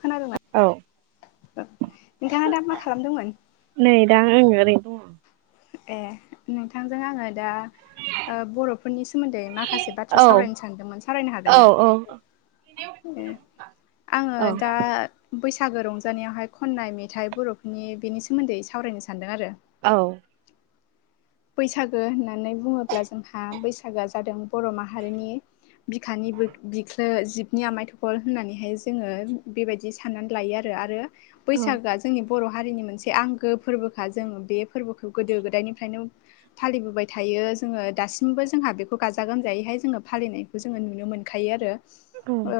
खोनादोंं ना? औ नोंथाङा दा मा खालामदोंमोन? नै दा आं ओरैनो दं ए नोंथांजों आङो दा ओ बर'फोरनि स सोमोन्दै माखासेाथ्रा औ सावरायनो सानदोंमोन सावरायनो औ हागोन ना? औ ए आङो औ दा बैसागो रंजानायावहाय खननाय मेथाइ बर'फोरनि बेनि सोमोन्दै सावरायनो सानदों आरो औ। बैसागो होननानै बुङोब्ला जोंहा बैसागोआ जादों बर' माहारिनि बिखानिबो बिक्लो जिबनि आमाइ थखल होननानैहाय जोङो बेबायदि साननानै लायो आरो आरो औ बैसागोआ जोंनि बर' हारिनि मोनसे आंगो फोरबोखा जों बे फोरबोखौ गोदो गोदायनिफ्रायनो फालिबोबाय थायो जोङो दासिमबो जोंहा बेखौ गाजा गोमजायैहाय जोङो फालिनायखौ जोङो नुनो मोनो मोनखायो आरो औ ओ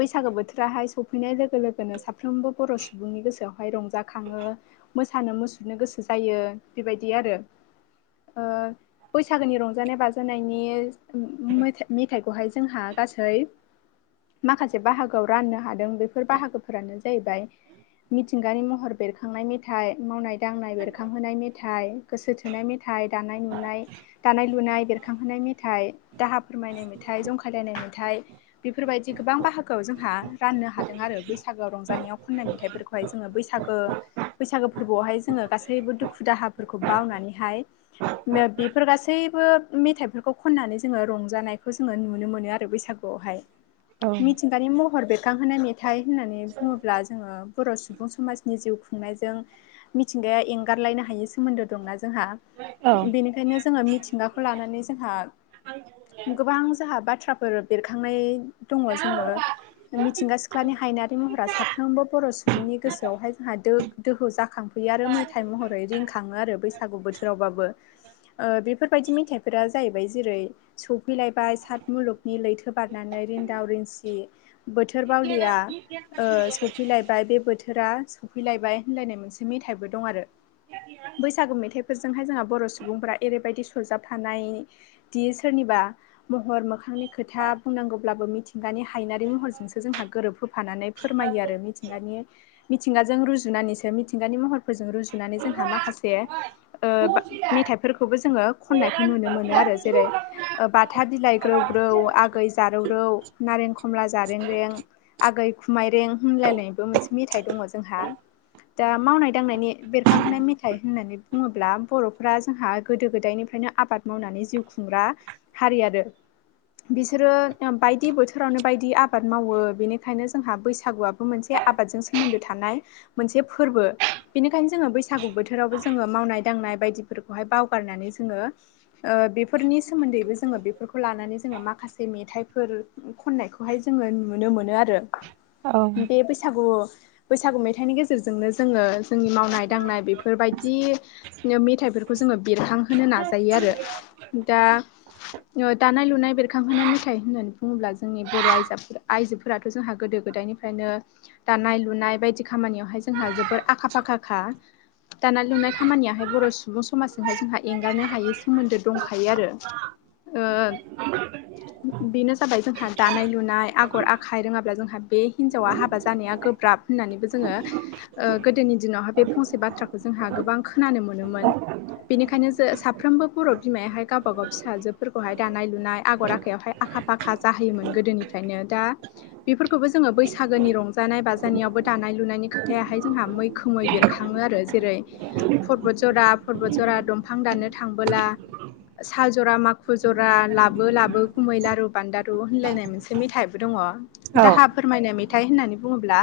बैसागो बोथोराहाय सफैनाय लोगो लोगोनो साफ्रोमबो बर' सुबुंनि गोसोआवहाय रंजाखङो मोसानो मुसुरनो गोसो जायो बेबायदि आरो ओ बैसागोनि रंजानाय बाजानायनि मेथा मेथाइखौहाय जोंहा गासै माखासे बाहागोआव राननो हादों बेफोर बाहागोफोरानो जाहैबाय मिथिंगानि महर बेरखांनाय मेथाइ मावनाय दांनाय बेरखांहोनाय मेथाइ गोसो थोनाय मेथाइ दानाय लुनाय दानाय लुनाय बेरखांहोनाय मेथाइ दाहा फोरमायनाय मेथाइ जंखायलायनाय मेथाइ फथ बेफोरबायदि गोबां बाहागोआव जोंहा राननो ह हादों आरो बैसागोआव रंजानायाव खननाय मेथाइफोरखौहाय जोङो बैसागो बैसागो फोरबोआवहाय जोङो गासै बेबो दुखु दाहाबा फोरखौ बावनानै हाय बेफोर गासैबो मेथफोरखौ खनानै जोङो रंजानाय नायखौ जोङो नुनो मोन आरो बैसागुआवहाय औ मिथिंगानि महर बेरखांहोनाय मेथाइ होननानै बुङोब्ला जोङो बर' सुबुं समाजनि जिउ खुंनायजों मिथिंगाया एंगारलायनो हायै सोमोन्दो दंना जोंहा बेनिखायनो जोङो मिथिंगाखौ लानानै जोंहा गोबां जोंहा बाथ्राफोर बेरखांनाय दङ जोङो मिथिंगा सिख्लानि हायनारि महरा साफ्रोमबो बर' सुबुंनि गोसोआवहाय जोंहा दोहो जाखांफैयो आरो मेथाइ महरै रिंखा थाङो आरो बैसागु बोथोरावबाबो ओ- बेफोरबायदि मेथाइफोरा जाहैबाय जेरै बिैलायबाय सात मुलुगनि लैथो बारनानै रिन्दाव रिंसि बोथोर बावलिया सफैलायबाय बे बोथोरा सफैलायबाय होनलायनाय मोनसे मेथाइबो दं आरो बैसागु मेथाइफोरजोंहाय जोंहा बर' सुबुंफोरा ओरैबायदि सरजाब थानाय दि सोरनिबा महर मोखांनि खोथा बुंनांगौब्लाबो मिथि मिथिंगानि हायनारि महरजोंसो जोंहा गोरोब होफानानै फोरमायो आरो मिथिंगानि मिथिंगाजों रुजुनानैसो मिथिंगानि महरफोरजों रुजुनानै जोंहा मा मेथाइफोरखौबो जोङो खननायखौ नुनो मोनो आरो जेरै बाथा बिलाइ ग्रौ ग्रौ आगै जारौरौ नारें खमला जारें रें आगै खुमायरें होनलायनायबो मोनसे मेथाइ दङ जोंहा दा मावनाय दांनायनि बेरखांहोनाय फाय होननानै बुङोब्ला बर'फोरा जोंहा गोदो गोदायनिफ्रायनो आबाद मावनानै जिउ खुंग्रा हारि आरो बिसोरो बायदि बोथोरावनो बायदि आबाद मावो बेनिखायनो जोंहा बैसागुआबो मोनसे आबादजों सोमोन्दो थानाय मोनसे फोरबो बेनिखायनो जोङो बैसागु बोथोर बोथोरावबो जोङो मावनाय दांनाय बायदिफोरखौहाय बावगारनानै जोङो बेफोरनि सोमोन्दैबो जोङो जोङो बेफोरखौ लानानै जोङो माखासे मेथाइफोर खननायखौहाय जोङो नुनो मोनो आरो। औ बे बैसागु बैसागु मेथाइनि गेजेरजोंनो जोङो जोंनि मावनाय दांनाय बेफोर दि नो मेथाइफोरखौ जोङो बेरखांहोनो नाजायो आरो दा ओ दानाय लुनाय बेरखांहोनाय मेथाइ होननानै बुङोब्ला जोंनि बर' आइजाफोरा आइजोफोराथ' जोंहा गोदो गोदायनि निफ्रायनो दानाय लुनाय बायदि खामानियावहाय जोंहा जोबोर आखा फाखाखा दानाय लुनाय खामानियाहाय बर' सुबुं समाजजोंहाय जोंहा एंगारनो हायै सोमोन्दो दंखायो आरो। ओद बेनो जाबाय जोंहा दानाय लुनाय आगर आखाइ रोङाब्ला जोंहा बे हिन्जावा हाबा जानाया गोब्राब होननानैबो जोङो ओ गोदोनि दिनावहाय बे फंसे बाथ्रा जोंहा गोबां खोनानो मोनोमोन। बेनिखायनो जो साफ्रोमबो बर' बिमायाहाय गावबा गाव फिसाजोफोरखौहाय दानाय लुनाय आगर आखाइायावहाय आ आखाखा फाखा जाहोयोमोन गोदोनिफ्रायनो दा बेफोरखौबो जोङो बैसागोनि रंजानाय बाजानायावबो दा दानाय लुनायनि खोथायाहाय जोंहा मैखोमै बेरखाङो आरो जेरै परबत जरा परबत जरा दंफां दाननो थांबोला साल जरा माखु जरा लाबो लाबो खुमै लारु बान्दारु होनलायनाय मोनसे मेथाइबो दङ। दाहा फोरमायनाय मे थाइ होननानै बुङोब्ला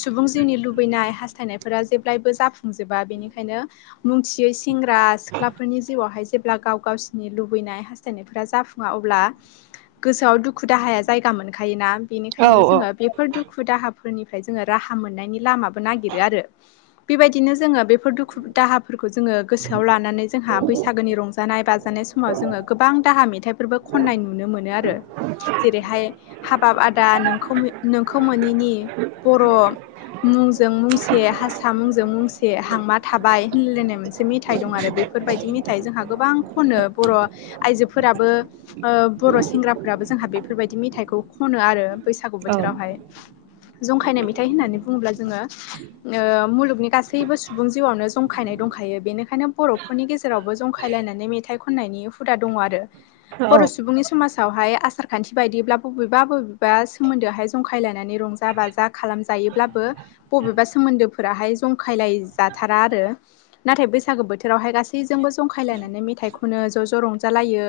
सुबुं जिउनि लुबैनाय हास्थायनायफोरा जेब्लबो जाफुं बुंजोबा बेनिखायनो मुंथियै सेंग्रा सिख्लाफोरनि जिउआवहाय जेब्ला गाव गावसिनि लुबै नाय हास्नायफोरा जाफुङा अब्ला गोसोआव दुखु दाहाया जायगा मोनखायोना। औ बेनिखायनो औ जोङो बेफोर दुखु दाहाफोरनिफ्राय जोङो राहा मोननायनि लामाबो नागिरो‌ आरो बेबायदि नो जोङो बेफोर दुखु दाहाफोरखौ जोङो गोसोआव लानानै जोंहा बैसागोनि रंजानाय बाजानाय समाव जोङो गोबां दाहा मेथाइफोरबो खनाय नुनो मोनो आरो जेरैहाय हाबाब आदा नोखौ‌ मो नोंखौ मोनैनि बर' मुंजों मुंसे हारसा मुंजों मुंसे से हांमा थाबाय होनलायलायनाय मोनसे मेथाइ दं आरो बेफोरबायदि मेथाइ जोंहा गोबां खनो बर' आइजोफोराबो ओ बर' सेंग्राफोराबो जोंहा बेफोरबायदि मेथाइखौ खनो आरो बैसागु बोथोरावहाय जंखायनाय मेथाइ होननानै बुङोब्ला जोङो ओ मुलुगनि गासै गासैबो सुबुं जिउआवनो जंखायनाय दंखायो बेनिखायनो बर'फोरनि गेजेरावबो जंखायलायनानै मेथाइ खननायनि हुदा दङ आरो बर' सुबुंनि समास आवहाय आसार खान्थि बायदिब्ला बबेबा बबेबा सोमोन्दोआहाय जंखायलायनानै रंजा बाजा खालामजाय योब्लाबो बबेबा सोमोन्दो फोराहाय जं खायलाय जाथारा आरो नाथाय बैसागो बोथोरावहाय गासैजोंबो जंखायलायनानै मेथाय खनो ज ज' रंजालायो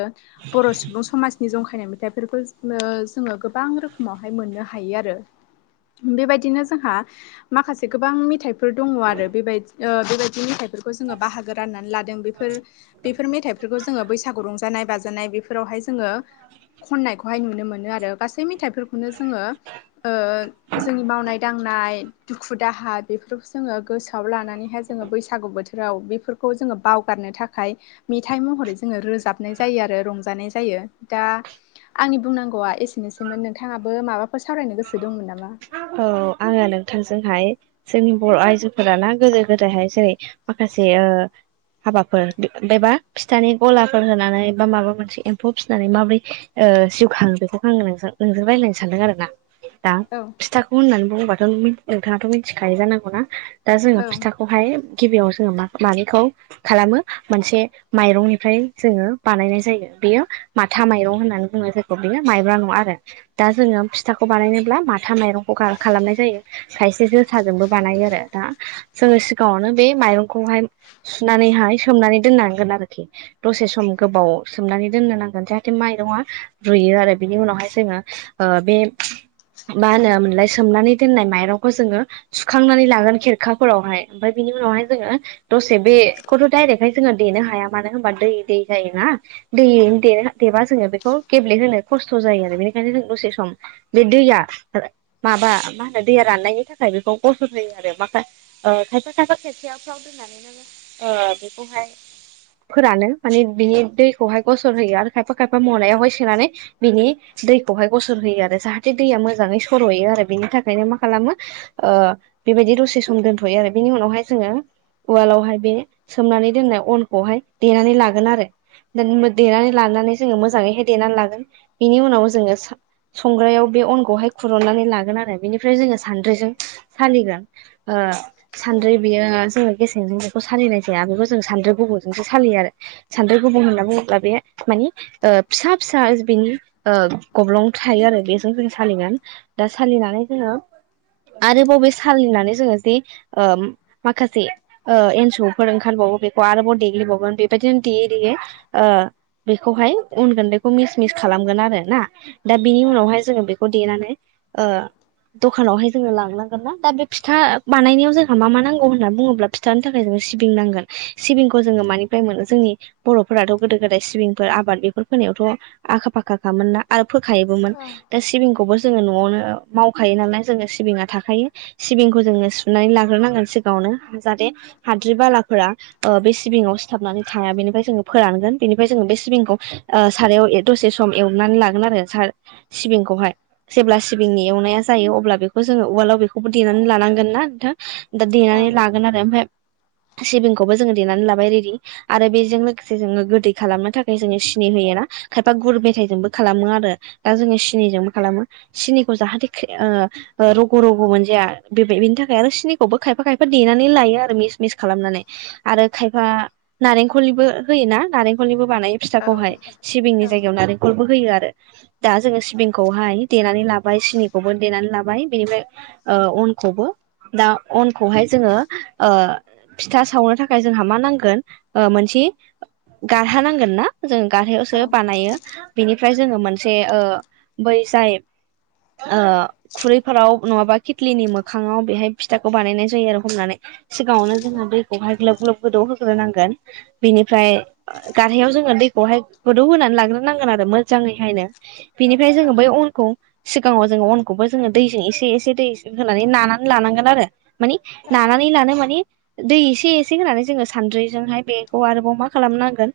बर' सुबुं समाजनि जंखायनाय मेथाइफोरखौ ङो जोङो गोबां रोखोमाव आवहाय मोननो हायो आरो बेबायदिनो जोंहा माखासे गोबां मेथायफोर दङ आरो बेबायदि ओ बेबायदि मेथाइफोरखौ जोङो बाहागो राननानै ला दों बेफोर बेफोर मेथाइफोरखौ जोङो बैसागु रंजानाय बाजानाय बेफोरावहाय जोङो खननायखौहाय नुनो मोनो आरो गासै मेथाइफोरखौनो जोङो ओ जोंनि मावनाय दां नाय दुखु दाहा बेफोरसो जोङो गोसोआव लानानैहाय जोङो बैसागु बोथोराव बेफोरखौ जोङो बावगारनो थाखाय मेथाइ मह महरै जोङो रोजाबनाय जायो आरो रंजानाय जायो दा आंनि बुंनांगौआ एसेनोसैमोन नोंथाङाबो माबाफोर सावरायनो गोसो दंमोन नामा? औ आङो नोंथांजोंहाय जोंनि बर' आइजोफोरा ना गोदो गोदायहाय जेरै माखासे ओ हाबाफोर बेबा फिथानि गलाफोर होनानै बा माबा मोनसे एम्फौ फिसिनानै माबोरै ओ ओ जिउ खांदोंमोन आं नोंजों नोंजों रायलायनो सानदों आरो ना। दा औ फिथाखौ होननानै बुंबाथ' नोंथाङाथ' मिथिखायो जानांगौना दा औ जोङो फिथाखौहाय गिबियाव जोङो मा-मानिखौ खालामो मोनसे माइरंनिफ्राय जोङो बानायनाय जायो। बेयो माथा माइरं होननानै बुङो जायखौ बेयो माइब्रा नङा आरो दा जोङो फिथाखौ बानायनोब्ला मा था माइरंखौ खा-खालामनाय जायो खायसे जोसाजोंबो बानायो आरो दा जोङो सिगाङावनो बे मायरंखौहाय सुनानैहाय सोमनानै दोननांगोन आरोखि दसे सम गोबाव सोमनानै दोन नोनांगोन जाहाथे माइरङा रुयो आरो बिनि उनावहाय जोङो ओ बे मा होनोमोनलाय सोमनानै दोननाय माइरंखौ जोङो सुखांनानै लागोन खेरखाफोरावहाय ओमफ्राय बिनि उनाव नावहाय जोङो दसे बे खौथ' दायरेगहाय जोङो देनो हाया मानो होनबा दै दै जायो ना दै दै दे-देबा जोङो बेखौ गेब्लेहोनो खस्थ' जायो आरो बेनिखायनो जों दसे सम बे दैया माबा मा होनो दैया राननायनि थाखाय बेखौ गसर होयो आरो माखा ओ खायफा खायफा खेबसे फ्राव दोननानैनो नों ओ बेखौहाय फोरानो माने बिनि दैखौहाय गसर होयो आरो खायफा खायफा मनायावहाय सोनानै बिनि दैखौहाय गसर होयो आरो जाहाथे दैया मो मोजाङै सर'यो आरो बिनि थाखायनो मा खालामो ओ बेबायदि दसे सम दोनथ'यो आरो बिनि उनावहाय जों ङो उवालावहाय बे सोमनानै दोननाय अनखौहाय देनानै लागोन आरो दोन मो देनानै लानानै जोङो मोजाङैहाय देनानै लागोन बेनि उनाव जोङो सा-संग्रायाव बे अनखौहाय खुरुननानै लागोन आरो बेनिफ्राय जोङो सान्द्रिजों सालिगोन ओ सान्द्रि बियो जों गेसेंजों बेखौ सालिनाय जाया बेखौ जों सानद्रि गुबुंजोंसो सालियो आरो सान्द्रि गुबुं होनना बुङोब्ला बे माने नि ओ फिसा फिसा बिनि ओ गब्लं थायो आरो बेजों जों सालिगोन दा सालिनानै जोङो आरोबा बे सालिनानै जोङो जे ओ माखासे ओ एन्सफोर ओंखारबावो बेखौ आरोबाव देग्लिबावगोन बेबायदिनो देयै देयै ओ बेखौहाय अन गुन्दैखौ मिस मिस खालामगोन आरो ना दा बिनि औ उनावहाय जोङो बेखौ देनानै ओ द'खानावहाय जोङो लांनांगोन ना दा बे फिथा बानायनायाव जोंहा मा मा नांगौ होनना बुङोब्ला फिथानि थाखाय जोङो सिबिं नांगोन सिबिंखौ जोङो मानिफ्राय मोनो जोंनि बर'फोराथ' गोदो गोदाय सिबिंफोर आबाद बेफोर फोनायावथ' आखा फाखाखामोन ना आरो फोखायबोमोना दा सिबिं खौ जोङो न'आवनो मावखायो नालाय जोङो सिबिंङा थाखायो सिबिंखौ जोङो सुनानै लाग्रोनांगोन सिगाङाव नो जाहाथे हाद्रि बालाफोरा बे सिबिङाव सिथाबनानै थाया बेनिफ्राय जोङो फोरानगोन बेनिफ्राय जों बे सिबिंखौ ओ सारायाव दसे सम एवनानै लागोन आरो सा-सिबिंखौहाय जेब्ला सिबिंनि एवनाया जायो अब्ला बेखौ जोङो उवालाव बेखौबो देनानै लानांगोन ना नोंथां। दा देनानै लागोन आरो ओमफाय [inaudible] सिबिंखौबो जोङो देनानै लाबाय रेडि आरो बेजों लोगोसे जोङो गोदै खालामनो थाखाय जोङो सिनि होयोना खायफा गुर मेथाइजोंबो खालामो आरो दा जोङो सिनिजोंबो खालामो सिनिखौ जाहाथे खे- ओ रग' रग' मोनजाया बे बेनि थाखाय आरो सिनिखौबो खायफा खायफा देनानै लायो आरो मिस मिस खालामनानै आरो खायफा नारेंखलनिबो होयो ना नारेंखलनिबो बानायो फिथाखौहाय सिबिंनि जायगायाव नारेंखलबो होयो आरो दा जोङो सिबिंखौहाय देनानै लाबाय सिनिखौबो देनानै लाबाय बेनिफ्राय ओ अनखौबो दा अनखौहाय जोङो ओ फिथा सावनो थाखाय जोंहा मा नांगोन ओ मोनसे नि गारहा नांगोन ना जों गारहायावसो बानायो बिनिफ्राय जोङो मोनसे ओ बै जाय [inaudible] ओ खुरैफोराव नङाबा खितलिनि मोखाङाव बेहाय फिथाखौ बानायनाय जायो आरो हमनानै सिगाङावनो जोङो दैखौहाय ग्लोब ग्लोब गोदौ होग्रोनांगोन बिनिफ्राय गारहायाव जोङो दै खौहाय गोदौ होनानै लाग्रोनांगोन आरो मोजाङैहायनो बेनिफ्राय जोङो बै अनखौ सिगाङाव जोङो अनखौबो जोङो दैजों एसे एसे दै होनानै नानानै लानांगोन आरो मानि नानानै लानो मानि दै एसे एसे होनानै जोङो सानद्रिजोंहाय बेखौ आरोबाव मा खालामनांगोन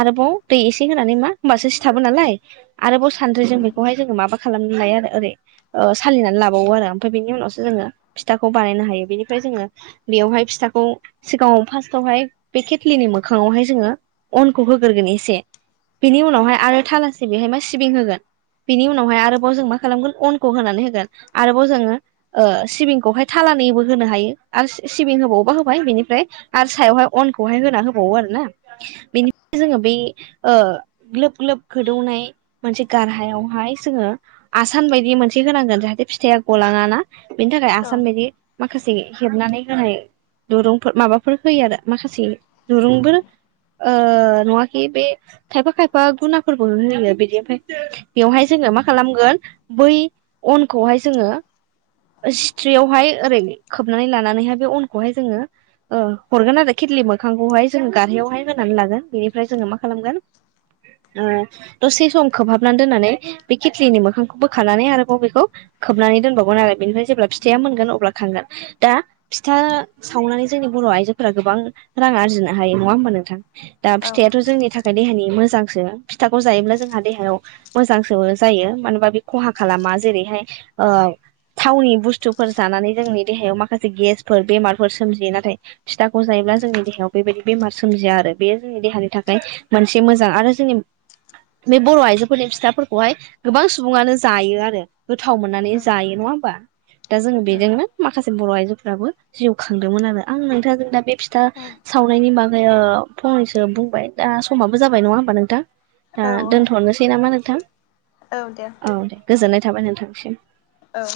आरोबाव दै एसे एसे होनानै मा होमबासो सिथाबो नालाय आरोबाव सानद्रिजों बेखौहाय जोङो माबा खालामनाय आरो ओरै सालिनानै लाबावो आरो ओमफ्राय बेनि उनावसो जोङो फिथाखौ बानायनो हायो बेनिफ्राय जोङो बेयावहाय फिथाखौ सिगाङाव फास्टावहाय बे केतलिनि मोखांआव हाय जोङो अ अनखौ होग्रोगोन एसे बिनि उनावहाय आरो थालासे बेहाय मा सिबिं होगोन बिनि उनावहाय आरो बाव जों मा खालामगोन अनखौ होनानै होगोन आरोबाव जोङो सिबिंखौहाय थाालानानैबो होनो हायो आरो सिबिं होबावोबा होबाय बेनिफ्राय आरो सायावहाय अनखौहाय होना होबावो आरो ना बेनि जोङो बे ओ ग्लोब ग्लोब गोदौनाय मोनसे गारहायावहाय जोङो आसान बायदि मोनसे होनांगोन जाहाथे फिथाआ गलाङा ना बिनि थाखाय औ आसाम बायदि माखासे हेबनानै होनाय दुरुंफोर माबाफोर होयो आरो माखासे दुरुंबो ओ नङाखि बे खायफा खायफा गुनाफोरबो होयो बिदि बेवहाय जोङो मा खालामगोन बै अनखौहाय जोङो सिथ्रियावहाय ओरै खोबनानै लानानैहाय बे अनखौहाय जोङो ओ हरगोन आरो खिथलि मोखांखौहाय जोङो गारहायावहाय होनानै लागोन बेनिफ्राय जोङो मा खालामगोन ओ दसे सम खोबहाबनानै दोननानै बे खेथलिनि मोखांखौ बोखानानै आरोबाव बेखौ खोबनानै दोनबावगोन आरो बेनिफ्राय जेब्ला फिथ फिथाया मोनगोन अब्ला खांगोन दा फिथा सावनानै जोंनि बर' आइजोफोरा गोबां रां आरजिनो हायो नङा होमबा नोंथां। दा औ फिथायाथ' जोंनि थाखाय देहानि मोजांसो फिथाखौ जायोब्ला जोंहा देहायाव मोजांसो जायो मानोबा बे खहा खालामा जेरैहाय ओ थावनि बुस्थुफोर जानानै जोंनि देहायाव माखासे गेसफोर बेमारफोर सोमजियो नाथाय फिथाखौ जायो ब्ला जोंनि देहायाव बेबायदि बेमार सोमजिया आरो बेयो जोंनि देहानि थाखाय मोनसे मोजां आरो जोंनि बे बर' आइजोफोरनि फिथाफोरखौहाय गोबां सुबुङानो जायो आरो गोथाव मोननानै जायो नङा होमबा दा जोङो बेजोंनो माखासे बर' आइजोफोराबो जिउ खांदोंमोन आरो आं नोंथांजों दा बे फि थां सावनायनि बागै फंनैसो बुंबाय दा समाबो जाबाय नङा होमबा नोंथां दा दोनथ'नोसै नामा नोंथां औ दे गोजोननाय थाबाय नोंथांसिम औ।